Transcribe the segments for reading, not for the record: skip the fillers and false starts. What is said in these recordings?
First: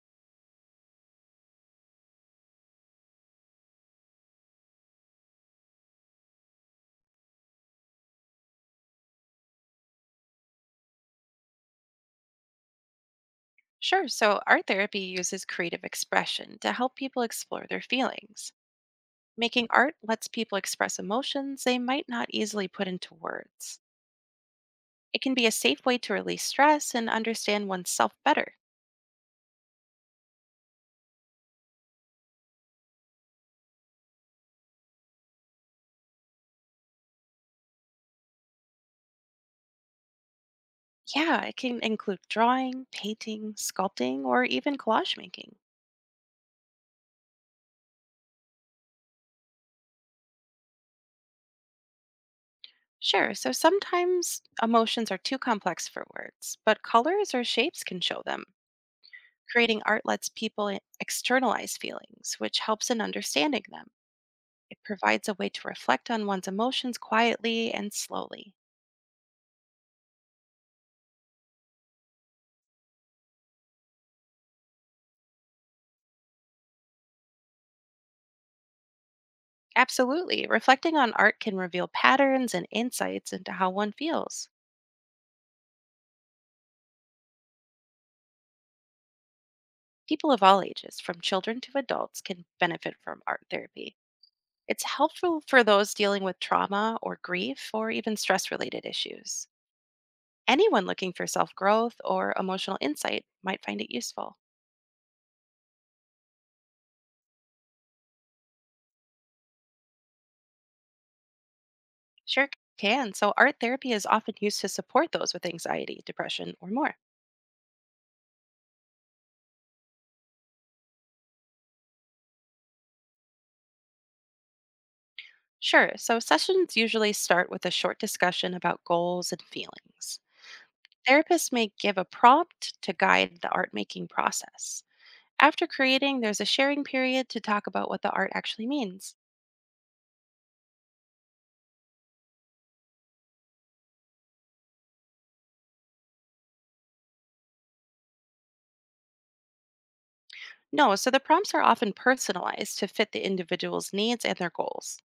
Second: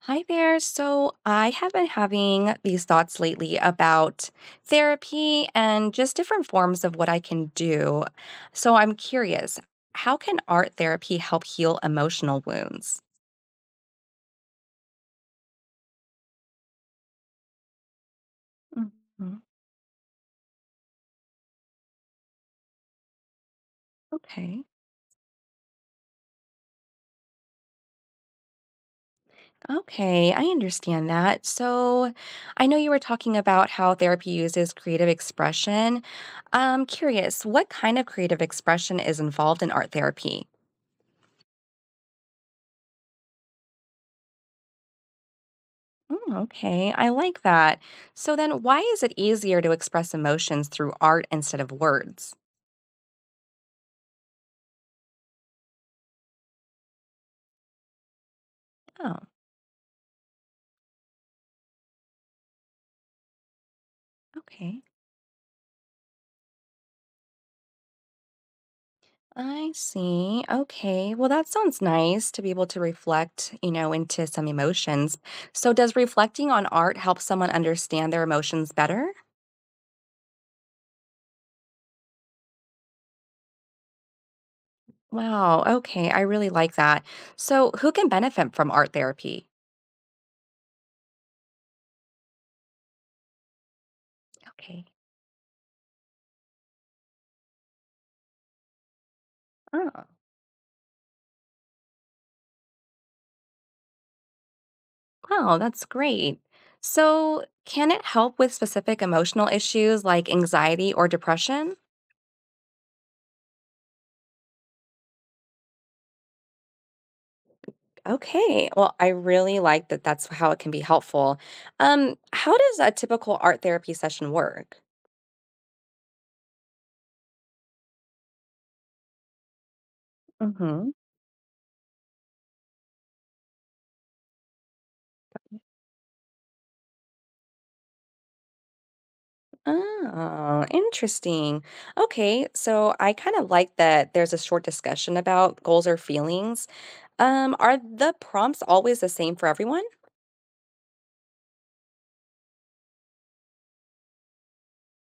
Hi there. So I have been having these thoughts lately about therapy and just different forms of what I can do. So I'm curious, how can art therapy help heal emotional wounds? Sure. So, art therapy uses creative expression to help people explore their feelings. Mhm. Making art lets people express emotions they might not easily put into words. Okay. It can be a safe way to release stress and understand oneself better. Okay, I understand that. So I know you were talking about how therapy uses creative expression. I'm curious, what kind of creative expression is involved in art therapy? Yeah, it can include drawing, painting, sculpting, or even collage making. Mm, okay, I like that. So then, why is it easier to express emotions through art instead of words? Sure, so sometimes emotions are too complex for words, but colors or shapes can show them. Oh, Creating art lets people externalize feelings, which helps in understanding them. It okay. provides a way to reflect on one's emotions quietly and slowly. I see. Okay. Well, that sounds nice to be able to reflect, into some emotions. So, does reflecting on art help someone understand their emotions better? Absolutely. Reflecting on art can reveal patterns and insights into how one feels. Wow. Okay. I really like that. So, who can benefit from art therapy? People of all ages, from children to adults, can benefit from art therapy. Okay. It's helpful for those dealing with trauma or grief or even stress related issues. Oh. Anyone looking for self growth or emotional insight might find it useful. Wow, that's great. So, can it help with specific emotional issues like anxiety or depression? Sure can. So, art therapy is often used to support those with anxiety, depression, or more. Okay, well, I really like that that's how it can be helpful. How does a typical art therapy session work? Sure. So sessions usually start with a short discussion about goals and feelings. Hmm. Therapists may give a prompt to guide the art making process. After creating, there's a sharing period to talk about what the art actually means. Oh, interesting. Okay, so I kind of like that there's a short discussion about goals or feelings. Are the prompts always the same for everyone? No, so the prompts are often personalized to fit the individual's needs and their goals.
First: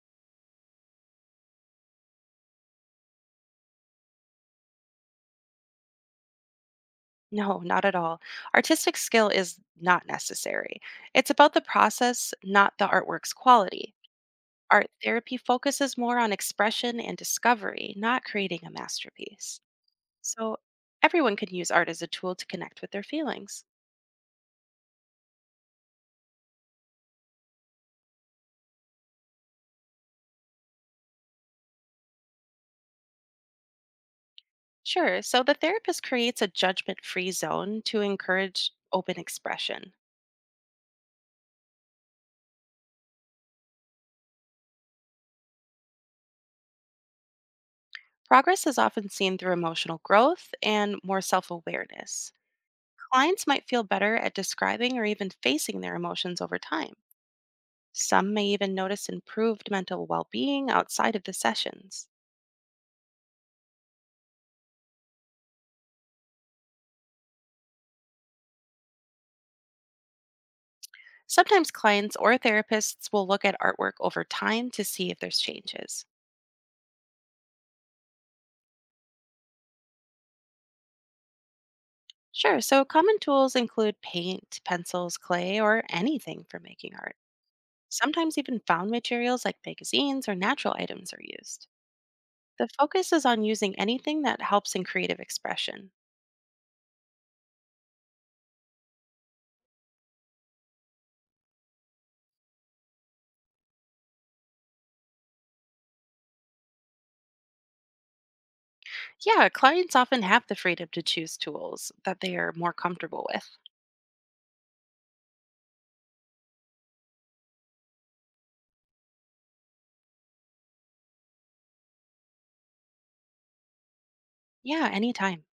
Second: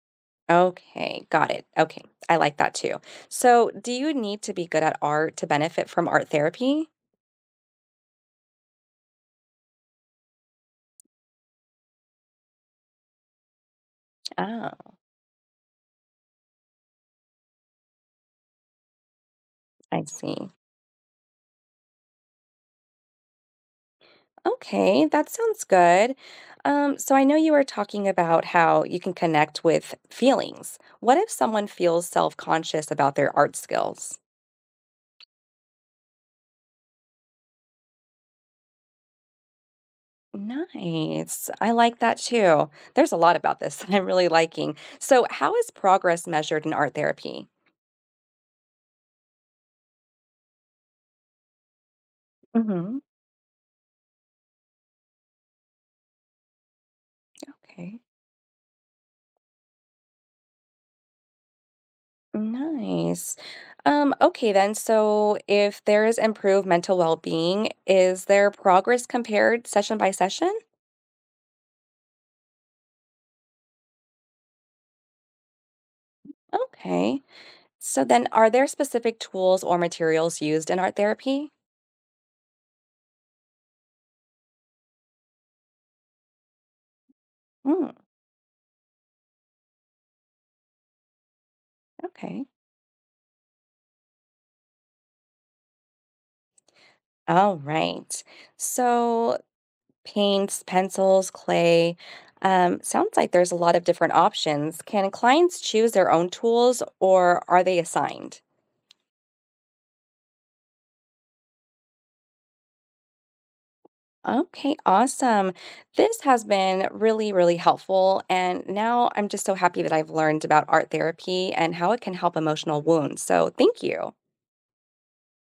Okay, got it. Okay, I like that too. So, do you need to be good at art to benefit from art therapy? No, not at all. Artistic skill is not necessary. It's about the process, not the artwork's quality. Oh, Art therapy focuses more on expression and discovery, not creating a masterpiece. I see. So everyone can use art as a tool to connect with their feelings. Okay, that sounds good. I know you were talking about how you can connect with feelings. What if someone feels self conscious about their art skills? Sure. So the therapist creates a judgment free zone to encourage open expression. Nice. I like that too. There's a lot about this that I'm really liking. So, how is progress measured in art therapy? Progress is often seen through emotional growth and more self awareness. Mm-hmm. Clients might feel better at describing or even facing their emotions over time. Okay. Some may even notice improved mental well being outside of the sessions. Nice. Okay then. So if there is improved mental well-being, is there progress compared session by session? Sometimes clients or therapists will look at artwork over time to see if there's changes. Okay. So then are there specific tools or materials used in art therapy? Sure. So common tools include paint, pencils, clay, or anything for making art. Hmm, Sometimes even found materials like magazines or natural items are used. okay. The focus is on using anything that helps in creative expression. All right. So paints, pencils, clay. Sounds like there's a lot of different options. Can clients choose their own tools or are they assigned? Yeah, clients often have the freedom to choose tools that they are more comfortable with. Okay, awesome. This has been really, really helpful. And now I'm just so happy that I've learned about art therapy and how it can help emotional wounds. So thank you. Yeah, anytime.